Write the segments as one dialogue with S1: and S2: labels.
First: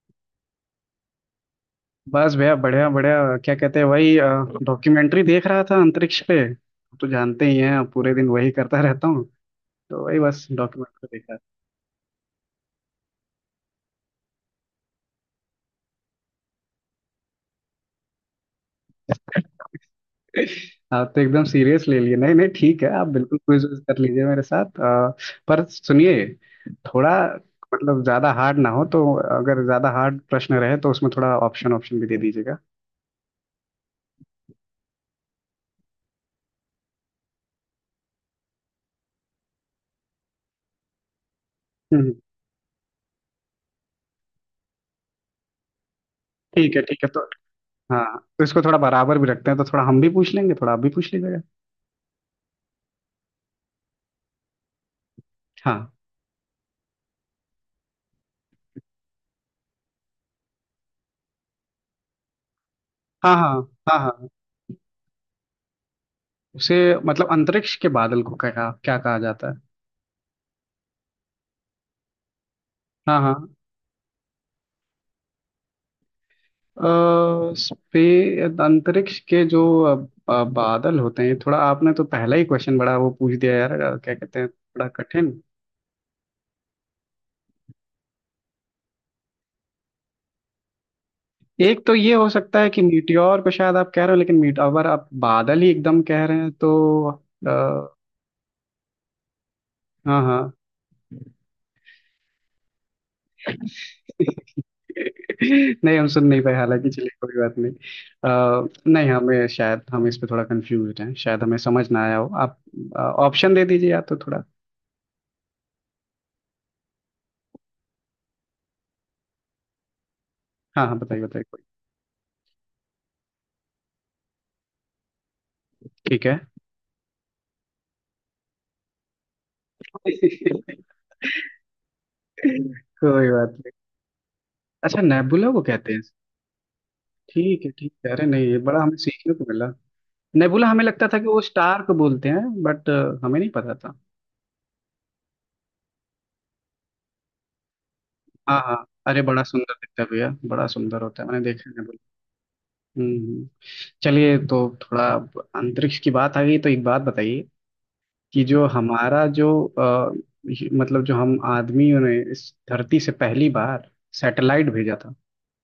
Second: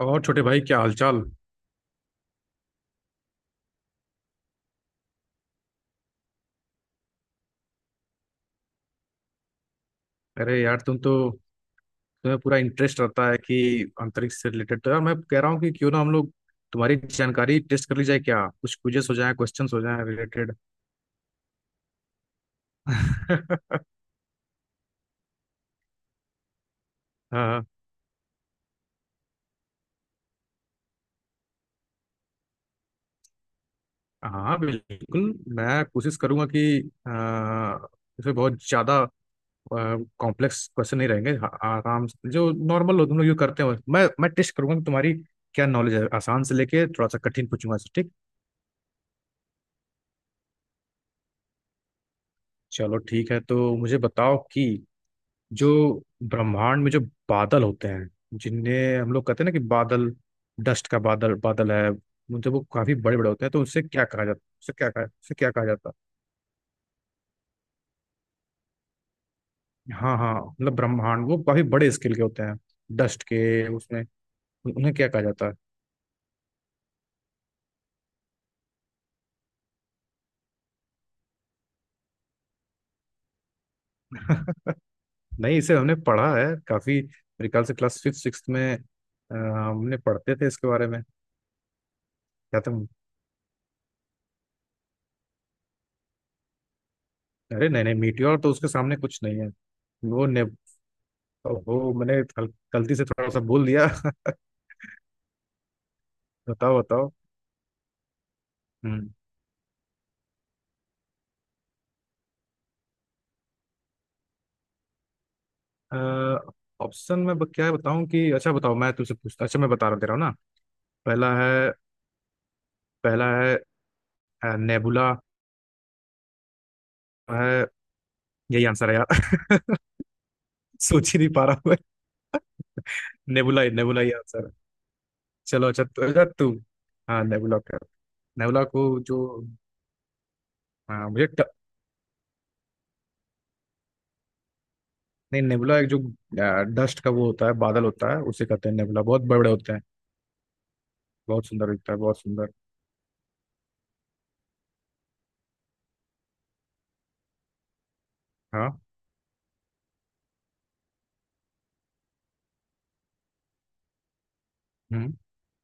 S1: और छोटे भाई क्या हालचाल।
S2: बस भैया बढ़िया बढ़िया क्या कहते हैं वही। डॉक्यूमेंट्री देख रहा था अंतरिक्ष पे। तो जानते ही हैं, पूरे दिन वही करता रहता हूँ। तो वही बस
S1: अरे यार तुम तो
S2: डॉक्यूमेंट्री देखा।
S1: तुम्हें पूरा इंटरेस्ट रहता है कि अंतरिक्ष से रिलेटेड। तो यार मैं कह रहा हूँ कि क्यों ना हम लोग तुम्हारी जानकारी टेस्ट कर ली जाए। क्या कुछ क्विजेस हो जाए, क्वेश्चंस हो जाए रिलेटेड।
S2: आप तो एकदम सीरियस ले लिए। नहीं नहीं ठीक है, आप बिल्कुल क्विज
S1: हाँ।
S2: कर लीजिए मेरे साथ। पर सुनिए, थोड़ा, मतलब ज्यादा हार्ड ना हो तो, अगर ज्यादा हार्ड प्रश्न रहे तो उसमें थोड़ा ऑप्शन ऑप्शन भी दे दीजिएगा।
S1: हाँ, बिल्कुल। मैं कोशिश करूंगा कि अ, इसमें बहुत ज्यादा कॉम्प्लेक्स क्वेश्चन नहीं रहेंगे।
S2: हम्म,
S1: आराम
S2: हम्म।
S1: से जो नॉर्मल हो, तुम लोग जो करते हो, मैं टेस्ट करूंगा कि तुम्हारी क्या नॉलेज है। आसान से
S2: ठीक है
S1: लेके
S2: ठीक है।
S1: थोड़ा सा
S2: तो
S1: कठिन पूछूंगा,
S2: हाँ,
S1: ठीक।
S2: तो इसको थोड़ा बराबर भी रखते हैं, तो थोड़ा हम भी पूछ लेंगे, थोड़ा आप भी पूछ लीजिएगा।
S1: चलो ठीक है। तो मुझे बताओ कि जो
S2: हाँ
S1: ब्रह्मांड में जो बादल होते हैं, जिन्हें हम लोग कहते हैं ना कि बादल, डस्ट का बादल, बादल है। जब वो काफी बड़े बड़े
S2: हाँ,
S1: होते
S2: हाँ।
S1: हैं तो उनसे
S2: हाँ,
S1: क्या कहा
S2: हाँ।
S1: जाता, उसे क्या कहा, उसे क्या कहा जाता
S2: उसे, मतलब अंतरिक्ष के बादल को क्या क्या कहा जाता है?
S1: है? हाँ हाँ, मतलब ब्रह्मांड वो काफी बड़े स्केल के होते हैं,
S2: हाँ,
S1: डस्ट
S2: हाँ।
S1: के, उसमें उन्हें क्या कहा जाता
S2: स्पे अंतरिक्ष के जो बादल होते हैं, थोड़ा आपने तो पहला ही क्वेश्चन बड़ा वो पूछ दिया यार।
S1: है?
S2: क्या कहते हैं, थोड़ा कठिन।
S1: नहीं, इसे हमने पढ़ा है काफी। मेरे ख्याल से क्लास फिफ्थ सिक्स में हमने पढ़ते थे इसके बारे में।
S2: एक तो ये हो सकता
S1: क्या
S2: है कि
S1: तुम,
S2: मीटियोर को शायद आप कह रहे हो, लेकिन मीट, अगर आप बादल ही एकदम कह रहे हैं तो। अ,
S1: अरे नहीं नहीं, मीटियोर तो उसके सामने कुछ नहीं है।
S2: हाँ,
S1: वो ने
S2: हाँ।
S1: वो मैंने गलती से थोड़ा सा बोल दिया।
S2: नहीं, हम सुन नहीं पाए,
S1: बताओ
S2: हालांकि चलिए
S1: बताओ।
S2: कोई बात नहीं। नहीं,
S1: हम्म।
S2: हमें शायद, हम इस पे थोड़ा कंफ्यूज हैं, शायद हमें समझ ना आया हो। आप ऑप्शन दे दीजिए, या तो थोड़ा।
S1: ऑप्शन में क्या बताऊं कि, अच्छा बताओ, मैं तुझसे पूछता, अच्छा मैं बता रहा दे रहा हूँ ना।
S2: हाँ हाँ, बताइए
S1: पहला
S2: बताइए, कोई।
S1: है पहला है नेबुला
S2: ठीक है।
S1: है। यही आंसर है यार। सोच ही नहीं पा रहा हूँ मैं।
S2: कोई बात
S1: नेबुला ही,
S2: नहीं।
S1: नेबुला ही आंसर है।
S2: अच्छा, नेबुला को
S1: चलो अच्छा,
S2: कहते हैं।
S1: तो अच्छा तू, हाँ नेबुला
S2: ठीक है
S1: का,
S2: ठीक है। अरे नहीं, ये
S1: नेबुला
S2: बड़ा
S1: को
S2: हमें
S1: जो,
S2: सीखने को मिला। नेबुला हमें लगता
S1: हाँ
S2: था कि
S1: मुझे
S2: वो
S1: ट,
S2: स्टार को बोलते हैं बट, हमें नहीं पता था।
S1: नहीं नेबुला एक जो डस्ट का वो होता है, बादल होता है, उसे
S2: हाँ,
S1: कहते हैं
S2: हाँ।
S1: नेबुला।
S2: अरे
S1: बहुत बड़े
S2: बड़ा
S1: बड़े होते
S2: सुंदर
S1: हैं।
S2: दिखता है भैया, बड़ा सुंदर होता है, मैंने
S1: बहुत
S2: देखा
S1: सुंदर
S2: है
S1: दिखता है, बहुत
S2: नेबुला।
S1: सुंदर।
S2: हम्म, चलिए, तो थोड़ा अब अंतरिक्ष की बात आ गई तो एक बात बताइए, कि जो
S1: हाँ।
S2: हमारा जो मतलब जो हम आदमियों ने इस धरती से पहली बार सैटेलाइट भेजा
S1: हम्म।
S2: था।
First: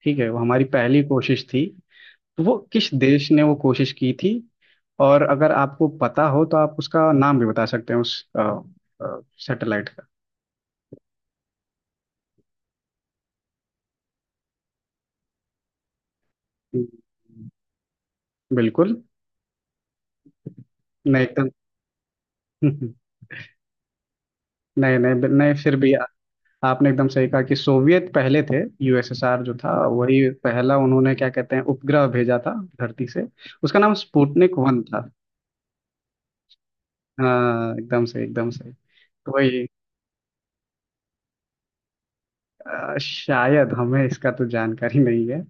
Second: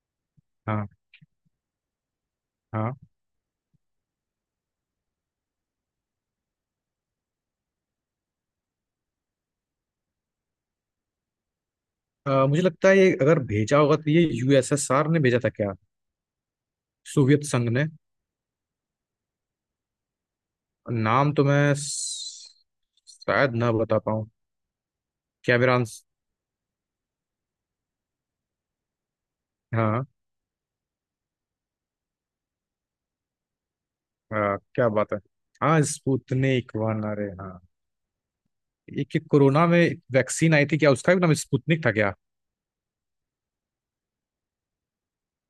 S2: ठीक है, वो हमारी
S1: हाँ
S2: पहली कोशिश थी। तो वो किस
S1: हाँ।
S2: देश ने वो कोशिश की थी? और अगर आपको पता हो तो आप उसका नाम भी बता सकते हैं, उस सैटेलाइट का।
S1: मुझे लगता है ये अगर भेजा होगा तो ये यूएसएसआर ने भेजा था क्या, सोवियत संघ ने।
S2: बिल्कुल। नहीं
S1: नाम तो
S2: एकदम।
S1: मैं स- शायद ना बता पाऊँ।
S2: नहीं नहीं नहीं,
S1: क्या मेरा
S2: फिर भी
S1: आंस-
S2: आपने एकदम सही कहा कि सोवियत पहले थे। यूएसएसआर जो था,
S1: हाँ।
S2: वही पहला, उन्होंने क्या कहते हैं, उपग्रह भेजा था धरती से। उसका नाम स्पुतनिक वन
S1: क्या
S2: था।
S1: बात है। हाँ स्पुतनिक वन, अरे हाँ।
S2: हाँ, एकदम सही, एकदम सही।
S1: एक एक
S2: तो वही
S1: कोरोना में वैक्सीन आई थी क्या, उसका भी नाम स्पुतनिक था क्या?
S2: शायद हमें इसका तो जानकारी नहीं है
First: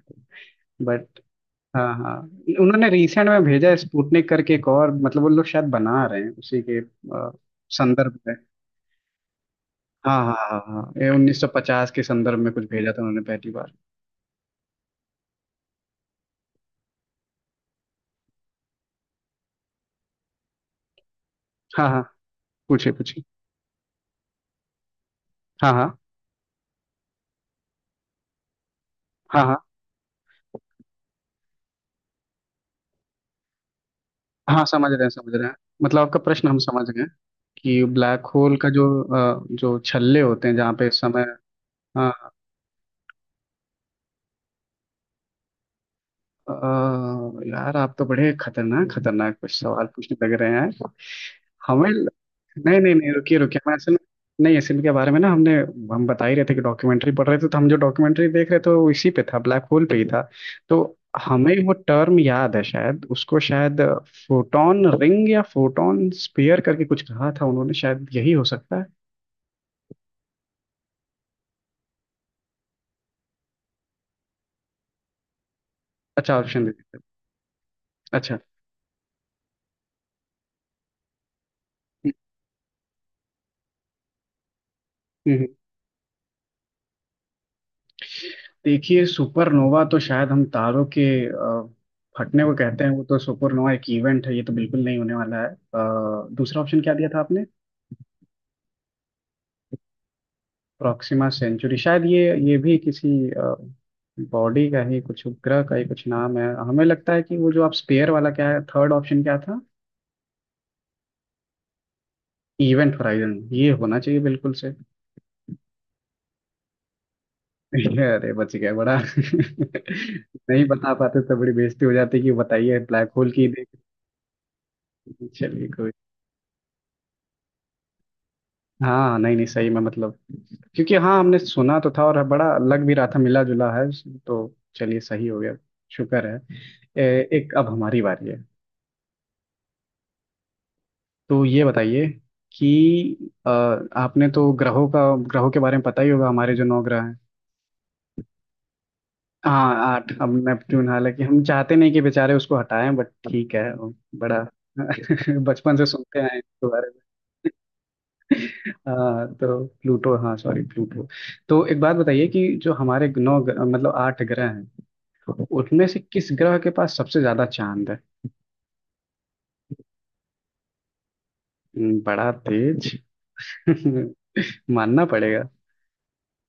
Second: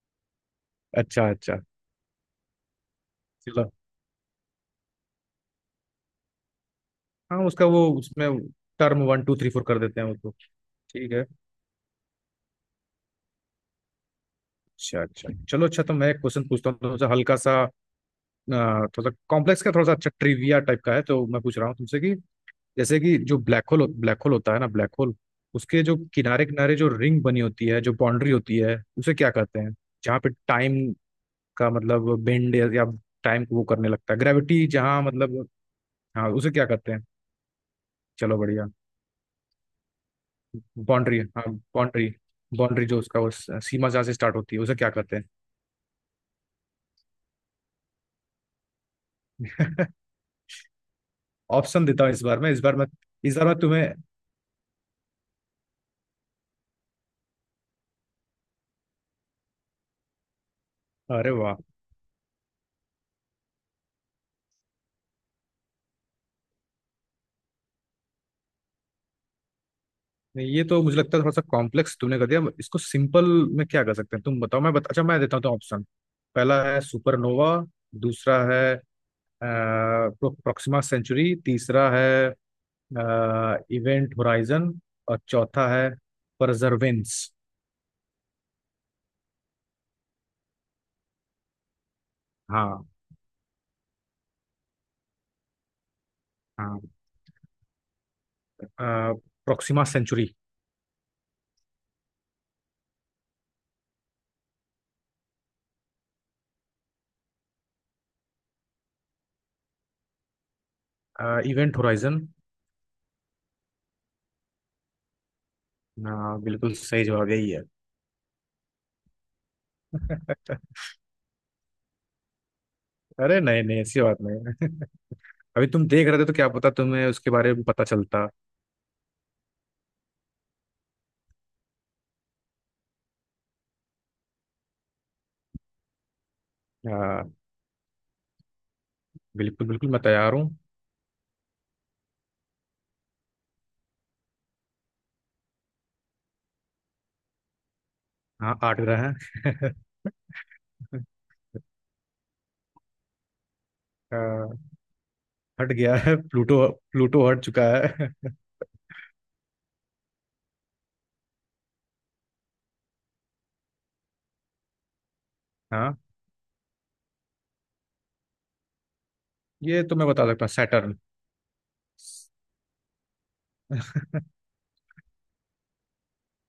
S2: बट।
S1: अच्छा अच्छा।
S2: हाँ, हाँ। उन्होंने रिसेंट में भेजा
S1: चलो
S2: है स्पुतनिक करके एक और, मतलब वो लोग शायद बना रहे हैं उसी के
S1: हाँ, उसका वो
S2: संदर्भ
S1: उसमें
S2: में।
S1: Term one two three four कर देते हैं
S2: हाँ,
S1: उसको।
S2: हाँ, हाँ, हाँ। ये
S1: ठीक है।
S2: 1950 के संदर्भ में कुछ भेजा था उन्होंने पहली बार।
S1: अच्छा अच्छा, चलो। अच्छा तो मैं एक क्वेश्चन पूछता हूँ, थोड़ा सा हल्का सा, थोड़ा सा कॉम्प्लेक्स का, थोड़ा सा अच्छा ट्रिविया टाइप का है। तो मैं पूछ रहा हूँ
S2: हाँ,
S1: तुमसे
S2: हाँ,
S1: कि
S2: पूछिए
S1: जैसे कि
S2: पूछिए।
S1: जो ब्लैक होल, ब्लैक होल होता है ना, ब्लैक होल
S2: हाँ,
S1: उसके जो
S2: हाँ।
S1: किनारे किनारे जो रिंग बनी होती है, जो बाउंड्री होती है, उसे क्या
S2: हाँ, हाँ।
S1: कहते हैं? जहाँ पे टाइम का मतलब बेंड या टाइम को वो करने लगता है,
S2: हाँ,
S1: ग्रेविटी
S2: समझ
S1: जहाँ,
S2: रहे हैं, समझ रहे
S1: मतलब,
S2: हैं, मतलब आपका
S1: हाँ
S2: प्रश्न
S1: उसे
S2: हम
S1: क्या
S2: समझ
S1: कहते हैं?
S2: गए। कि ब्लैक
S1: चलो
S2: होल
S1: बढ़िया।
S2: का जो जो छल्ले होते हैं, जहाँ पे
S1: बाउंड्री,
S2: समय।
S1: हाँ बाउंड्री,
S2: हाँ।
S1: बाउंड्री जो उसका वो सीमा जहाँ से स्टार्ट होती है उसे क्या कहते
S2: अ, यार आप तो बड़े खतरनाक खतरनाक कुछ सवाल
S1: हैं?
S2: पूछने लग रहे हैं।
S1: ऑप्शन
S2: हमें,
S1: देता हूँ इस बार में, इस बार
S2: नहीं
S1: में,
S2: नहीं नहीं,
S1: इस
S2: रुकिए
S1: बार में
S2: रुकिए, मैं
S1: तुम्हें।
S2: असल, नहीं असल के बारे में ना हमने, हम बता ही रहे थे कि डॉक्यूमेंट्री पढ़ रहे थे, तो हम जो डॉक्यूमेंट्री देख रहे थे वो इसी पे था, ब्लैक होल पे ही था। तो
S1: अरे
S2: हमें
S1: वाह।
S2: वो टर्म याद है शायद, उसको शायद फोटोन रिंग या फोटोन स्फीयर करके कुछ कहा था उन्होंने, शायद यही हो सकता है।
S1: नहीं ये तो मुझे लगता है थोड़ा सा कॉम्प्लेक्स तुमने कर दिया इसको। सिंपल में क्या कर सकते हैं तुम बताओ, अच्छा मैं देता हूँ तो ऑप्शन।
S2: अच्छा,
S1: पहला
S2: ऑप्शन दे
S1: है
S2: देते हैं।
S1: सुपरनोवा,
S2: अच्छा।
S1: दूसरा है प्रोक्सिमा सेंचुरी, तीसरा
S2: हम्म,
S1: है इवेंट होराइजन, और
S2: हम्म।
S1: चौथा है परजर्वेंस।
S2: देखिए सुपरनोवा तो शायद हम तारों के फटने को कहते
S1: हाँ
S2: हैं, वो तो सुपरनोवा एक इवेंट है, ये तो बिल्कुल नहीं होने वाला है। दूसरा ऑप्शन
S1: हाँ।
S2: क्या दिया था आपने?
S1: Proxima Centauri.
S2: प्रॉक्सिमा सेंचुरी, शायद ये भी किसी बॉडी का ही कुछ, उपग्रह का ही कुछ नाम है, हमें लगता है। कि वो जो आप स्पेयर वाला, क्या है, थर्ड ऑप्शन क्या था?
S1: Event horizon.
S2: इवेंट होराइजन, ये होना चाहिए बिल्कुल से।
S1: हाँ बिल्कुल सही जवाब यही है।
S2: अरे बच गया, बड़ा। नहीं बता पाते तो बड़ी बेइज्जती हो जाती, कि बताइए ब्लैक होल
S1: अरे
S2: की
S1: नहीं
S2: देख।
S1: नहीं, ऐसी बात नहीं है। अभी
S2: चलिए
S1: तुम
S2: कोई।
S1: देख रहे थे तो क्या पता तुम्हें उसके बारे में पता चलता।
S2: हाँ, नहीं नहीं, सही में, मतलब, क्योंकि हाँ हमने सुना तो था, और बड़ा लग भी रहा था, मिला जुला है, तो चलिए सही हो गया, शुक्र है।
S1: आ,
S2: एक, अब हमारी बारी है।
S1: बिल्कुल बिल्कुल मैं तैयार हूँ।
S2: तो ये बताइए, कि आपने तो ग्रहों का, ग्रहों के बारे में पता ही होगा, हमारे जो नौ ग्रह हैं।
S1: हाँ आठ ग्रह हैं।
S2: हाँ आठ, हम नेपट्टून, हालांकि हम चाहते नहीं कि बेचारे उसको हटाएं, बट ठीक है वो,
S1: अ,
S2: बड़ा।
S1: हट
S2: बचपन से
S1: गया है
S2: सुनते आए हैं
S1: प्लूटो,
S2: इसके बारे में।
S1: प्लूटो हट चुका है।
S2: हाँ तो प्लूटो, हाँ सॉरी, प्लूटो। तो एक बात बताइए, कि जो हमारे मतलब आठ ग्रह हैं, तो उनमें
S1: हाँ,
S2: से किस ग्रह के पास सबसे ज्यादा चांद है?
S1: ये तो मैं बता सकता हूँ, सैटर्न।
S2: बड़ा तेज। मानना पड़ेगा।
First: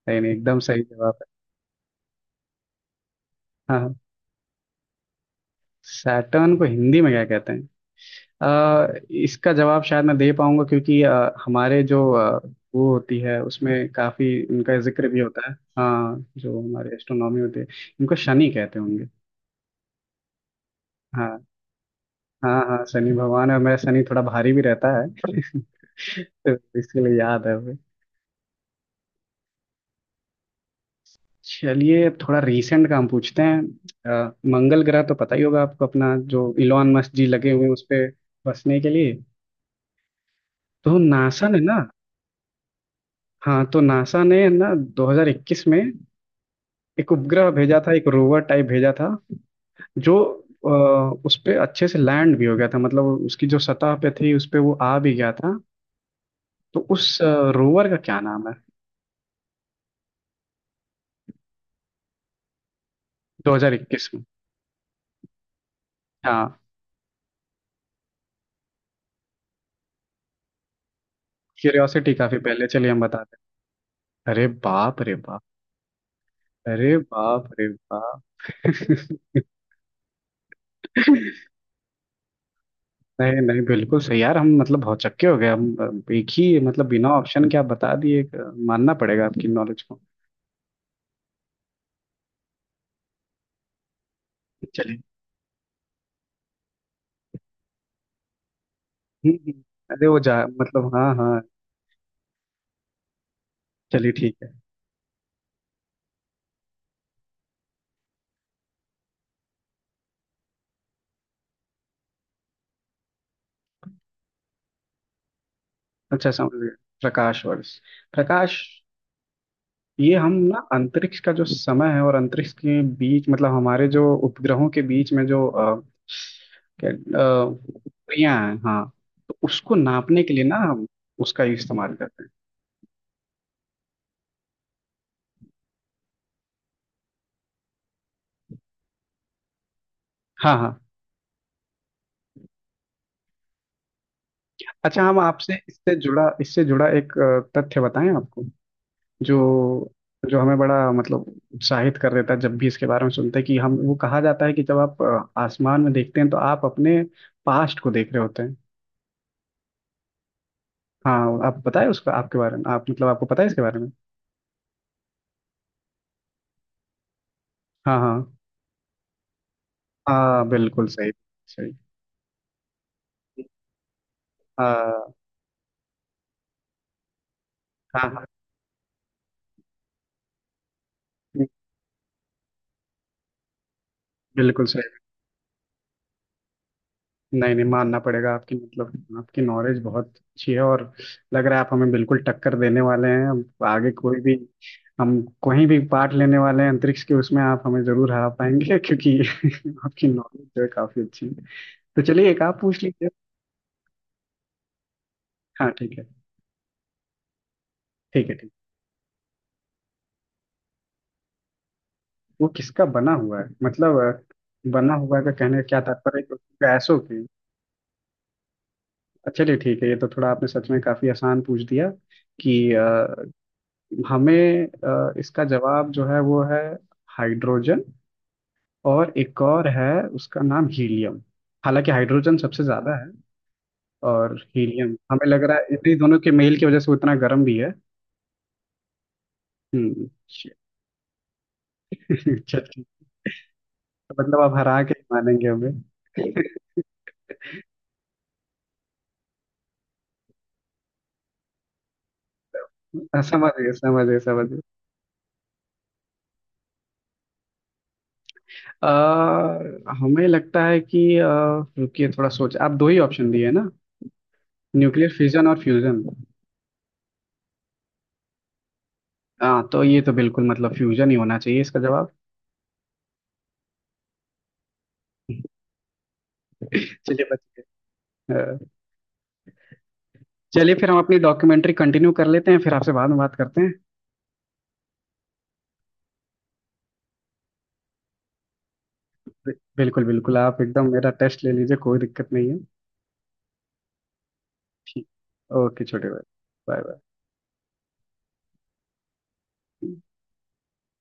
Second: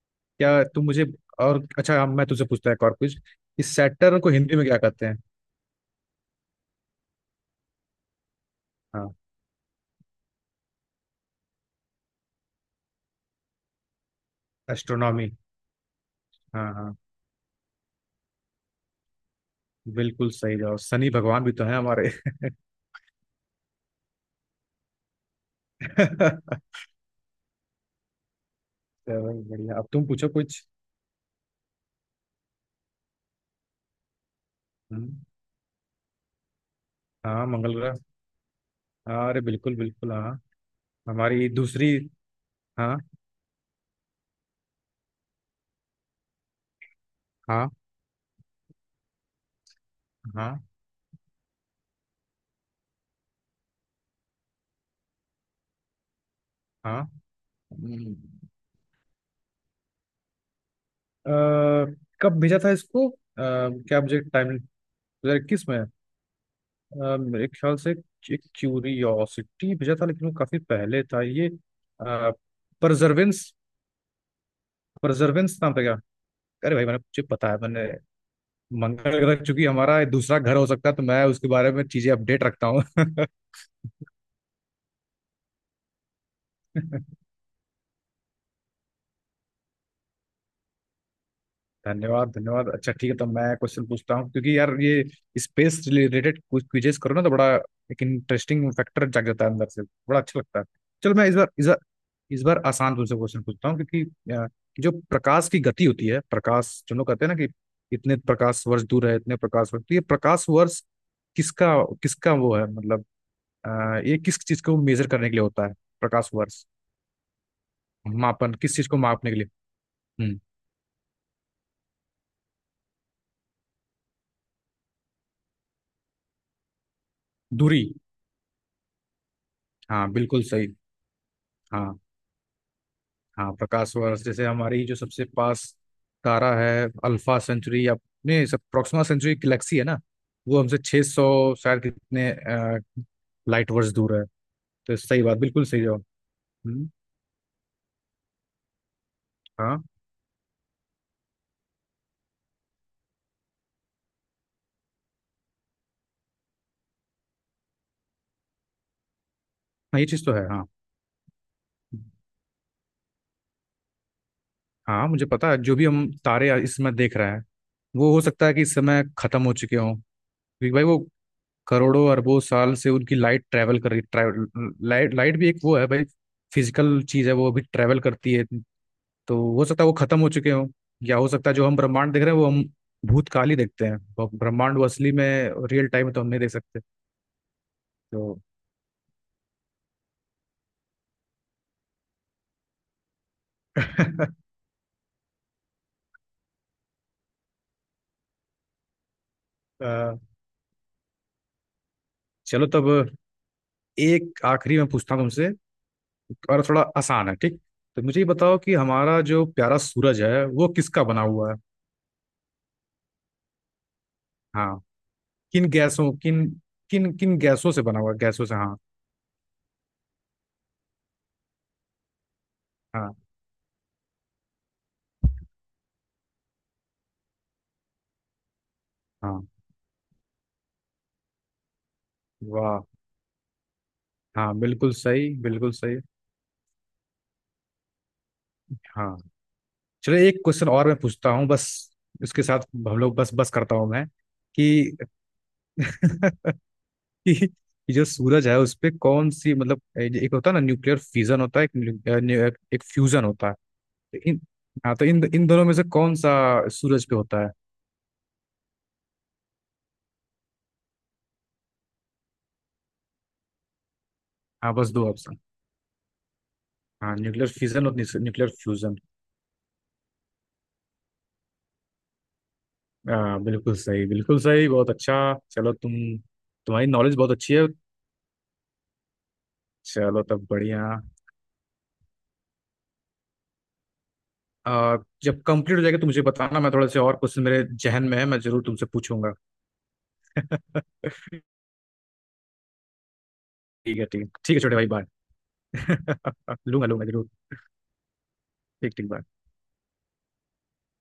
S2: नहीं नहीं, एकदम
S1: क्या
S2: सही
S1: तुम मुझे,
S2: जवाब है।
S1: और अच्छा, हाँ, मैं तुझसे पूछता है एक और कुछ। इस
S2: हाँ, हाँ।
S1: सैटर्न को हिंदी में क्या कहते हैं?
S2: सैटर्न को हिंदी में क्या कहते हैं?
S1: हाँ
S2: इसका जवाब शायद मैं दे पाऊंगा, क्योंकि हमारे जो वो होती है, उसमें काफी उनका जिक्र भी
S1: एस्ट्रोनॉमी।
S2: होता है, हाँ, जो
S1: हाँ
S2: हमारे
S1: हाँ,
S2: एस्ट्रोनॉमी होते हैं। इनको शनि कहते होंगे।
S1: बिल्कुल सही जवाब। शनि भगवान
S2: हाँ,
S1: भी तो है हमारे।
S2: हाँ, हाँ, शनि भगवान है, और मेरा शनि थोड़ा भारी भी रहता है। तो इसके लिए याद है।
S1: चलो बढ़िया, अब तुम पूछो कुछ।
S2: चलिए, अब थोड़ा रीसेंट काम पूछते हैं। मंगल ग्रह तो
S1: हम्म,
S2: पता ही होगा आपको, अपना जो इलॉन मस्क जी
S1: हाँ
S2: लगे हुए हैं
S1: मंगल
S2: उस
S1: ग्रह।
S2: पे बसने के लिए।
S1: हाँ, अरे बिल्कुल बिल्कुल हाँ।
S2: तो नासा
S1: हमारी
S2: ने ना।
S1: दूसरी। हाँ
S2: हाँ, तो नासा ने ना 2021 में एक उपग्रह
S1: हाँ
S2: भेजा था, एक रोवर टाइप भेजा था, जो
S1: हाँ
S2: अ, उस पे अच्छे से लैंड भी हो गया था, मतलब उसकी जो सतह पे थी उस पे वो आ भी गया था। तो उस रोवर का
S1: हाँ।
S2: क्या नाम है?
S1: अ, कब भेजा था इसको, क्या
S2: 2021
S1: मुझे
S2: में।
S1: टाइम, 2021 में।
S2: हाँ।
S1: मेरे ख्याल से एक क्यूरियोसिटी भेजा था, लेकिन वो काफी पहले था ये।
S2: क्यूरियोसिटी काफी पहले, चलिए हम बताते
S1: परजर्वेंस।
S2: हैं। अरे बाप रे बाप।
S1: परजर्वेंस नाम था क्या। अरे भाई
S2: अरे
S1: मैंने, मुझे
S2: बाप
S1: पता है
S2: रे
S1: मैंने।
S2: बाप।
S1: मंगल ग्रह चूंकि हमारा दूसरा घर हो सकता है तो मैं उसके बारे में चीजें अपडेट रखता हूँ।
S2: नहीं नहीं, बिल्कुल सही यार, हम मतलब भौचक्के हो गए हम। एक ही, मतलब बिना ऑप्शन के आप बता दिए एक, मानना पड़ेगा आपकी नॉलेज को।
S1: धन्यवाद धन्यवाद। अच्छा ठीक है, तो मैं क्वेश्चन पूछता हूँ क्योंकि यार
S2: चलिए।
S1: ये स्पेस रिलेटेड कुछ क्विजेस करो ना तो बड़ा एक इंटरेस्टिंग फैक्टर जाग
S2: हम्म,
S1: जाता है
S2: हम्म।
S1: अंदर से,
S2: अरे वो
S1: बड़ा
S2: जा,
S1: अच्छा लगता है।
S2: मतलब हाँ,
S1: चलो मैं इस
S2: हाँ।
S1: बार, इस बार, इस बार आसान तुमसे क्वेश्चन पूछता हूँ क्योंकि
S2: चलिए ठीक
S1: अ,
S2: है।
S1: जो प्रकाश की गति होती है, प्रकाश, जो लोग कहते हैं ना कि इतने प्रकाश वर्ष दूर है, इतने प्रकाश वर्ष, तो ये प्रकाश वर्ष किसका, किसका वो है मतलब, अ, ये किस चीज को मेजर करने के लिए होता है, प्रकाश
S2: अच्छा, समझ
S1: वर्ष,
S2: गए। प्रकाश वर्ष।
S1: मापन
S2: प्रकाश।
S1: किस चीज को मापने के लिए।
S2: ये हम
S1: हम्म।
S2: ना अंतरिक्ष का जो समय है, और अंतरिक्ष के बीच, मतलब हमारे जो उपग्रहों के बीच में जो क्या
S1: दूरी,
S2: दूरियां हैं, हाँ। तो उसको
S1: हाँ
S2: नापने के लिए
S1: बिल्कुल
S2: ना
S1: सही।
S2: हम उसका इस्तेमाल
S1: हाँ
S2: करते हैं।
S1: हाँ प्रकाश वर्ष जैसे हमारी जो सबसे पास तारा है, अल्फा सेंचुरी, या नहीं सब प्रॉक्सिमा सेंचुरी गैलेक्सी है ना,
S2: हाँ,
S1: वो हमसे
S2: हाँ।
S1: 600 शायद कितने लाइट वर्ष दूर है। तो
S2: अच्छा, हम
S1: सही बात,
S2: आपसे
S1: बिल्कुल सही
S2: इससे
S1: जवाब।
S2: जुड़ा, इससे जुड़ा
S1: हम्म,
S2: एक तथ्य बताएं आपको।
S1: हाँ
S2: जो, जो हमें बड़ा, मतलब उत्साहित कर देता है जब भी इसके बारे में सुनते हैं। कि हम वो, कहा जाता है कि जब आप आसमान में देखते हैं, तो आप अपने पास्ट को देख रहे होते हैं।
S1: हाँ, ये चीज़ तो है हाँ।
S2: हाँ, आप बताएं उसका, आपके बारे में, आप, मतलब आपको पता है इसके बारे में?
S1: हाँ मुझे पता है, जो भी हम तारे इस समय देख रहे हैं
S2: हाँ,
S1: वो हो
S2: हाँ।
S1: सकता है कि इस समय खत्म हो चुके हों,
S2: हाँ,
S1: क्योंकि भाई
S2: बिल्कुल
S1: वो
S2: सही। सही।
S1: करोड़ों अरबों साल से उनकी लाइट ट्रैवल कर रही, ट्रैवल
S2: हाँ,
S1: लाइट, लाइट भी एक वो है भाई, फिजिकल चीज़ है, वो अभी ट्रैवल
S2: हाँ। हाँ,
S1: करती है। तो हो सकता है वो खत्म हो चुके हों, या हो सकता है जो हम ब्रह्मांड देख रहे हैं वो हम भूतकाल ही देखते हैं वो
S2: बिल्कुल
S1: ब्रह्मांड, वो
S2: सही।
S1: असली में रियल टाइम तो हम नहीं देख सकते।
S2: नहीं नहीं, मानना पड़ेगा
S1: तो
S2: आपकी, मतलब आपकी नॉलेज बहुत अच्छी है, और लग रहा है आप हमें बिल्कुल टक्कर देने वाले हैं, अब आगे कोई भी हम कहीं भी पार्ट लेने वाले हैं अंतरिक्ष के, उसमें आप हमें जरूर हरा पाएंगे। क्योंकि आपकी
S1: अ,
S2: नॉलेज जो है काफी अच्छी है। तो चलिए, एक आप
S1: चलो
S2: पूछ
S1: तब
S2: लीजिए।
S1: एक आखिरी मैं पूछता हूँ तुमसे,
S2: हाँ, ठीक है।
S1: और थोड़ा आसान है ठीक। तो मुझे ये
S2: ठीक है, ठीक
S1: बताओ
S2: है।
S1: कि हमारा जो प्यारा सूरज है वो किसका बना हुआ है।
S2: वो किसका बना हुआ है, मतलब
S1: हाँ
S2: बना हुआ का कहने का
S1: किन
S2: क्या
S1: गैसों,
S2: तात्पर्य है, कि
S1: किन,
S2: उसकी गैसों
S1: किन
S2: की।
S1: किन गैसों से बना हुआ है, गैसों से हाँ।
S2: अच्छा, चलिए ठीक है। ये तो थोड़ा आपने सच में काफी आसान पूछ दिया। कि
S1: हाँ
S2: हमें, इसका जवाब जो है वो है हाइड्रोजन, और एक
S1: हाँ।
S2: और है, उसका नाम हीलियम। हालांकि हाइड्रोजन सबसे
S1: वाह।
S2: ज्यादा है, और
S1: हाँ बिल्कुल
S2: हीलियम, हमें
S1: सही,
S2: लग रहा है
S1: बिल्कुल
S2: इन्हीं
S1: सही।
S2: दोनों के मेल की वजह से वो इतना गर्म भी है।
S1: हाँ।
S2: हम्म।
S1: चलो एक क्वेश्चन और मैं पूछता हूँ, बस इसके
S2: अच्छा,
S1: साथ
S2: ठीक।
S1: हम लोग बस, बस करता हूँ मैं
S2: तो मतलब आप हरा के
S1: कि,
S2: ही मानेंगे हमें।
S1: कि कि जो सूरज है उस पे कौन सी, मतलब एक होता है ना न्यूक्लियर फिजन होता है एक न्यू- न्यू- एक फ्यूजन होता
S2: समझ
S1: है।
S2: गए, समझ
S1: तो
S2: गए,
S1: इन,
S2: समझ गए।
S1: हाँ तो इन इन दोनों में से कौन सा सूरज पे होता है।
S2: हमें लगता है कि रुकिए थोड़ा सोच, आप दो ही ऑप्शन दिए ना,
S1: हाँ बस दो
S2: न्यूक्लियर
S1: ऑप्शन।
S2: फिजन और फ्यूजन।
S1: हाँ न्यूक्लियर फिजन और न्यूक्लियर फ्यूजन।
S2: हाँ, तो ये तो बिल्कुल मतलब फ्यूजन ही होना चाहिए इसका जवाब।
S1: हाँ बिल्कुल सही, बिल्कुल सही, बहुत अच्छा। चलो तुम, तुम्हारी नॉलेज
S2: चलिए,
S1: बहुत
S2: बच
S1: अच्छी है।
S2: गए।
S1: चलो तब
S2: चलिए,
S1: बढ़िया।
S2: फिर हम अपनी डॉक्यूमेंट्री कंटिन्यू कर लेते हैं, फिर आपसे बाद में बात करते हैं।
S1: आ, जब कंप्लीट हो जाएगा तो मुझे बताना, मैं थोड़ा से और क्वेश्चन मेरे जहन में है, मैं जरूर तुमसे पूछूंगा।
S2: बिल्कुल बिल्कुल, आप एकदम
S1: ठीक
S2: मेरा टेस्ट ले लीजिए, कोई दिक्कत नहीं है।
S1: है ठीक है ठीक है, छोटे भाई,
S2: ठीक।
S1: बाय।
S2: ओके छोटे भाई,
S1: लूंगा
S2: बाय।
S1: लूंगा जरूर। ठीक ठीक बाय।
S2: बाय।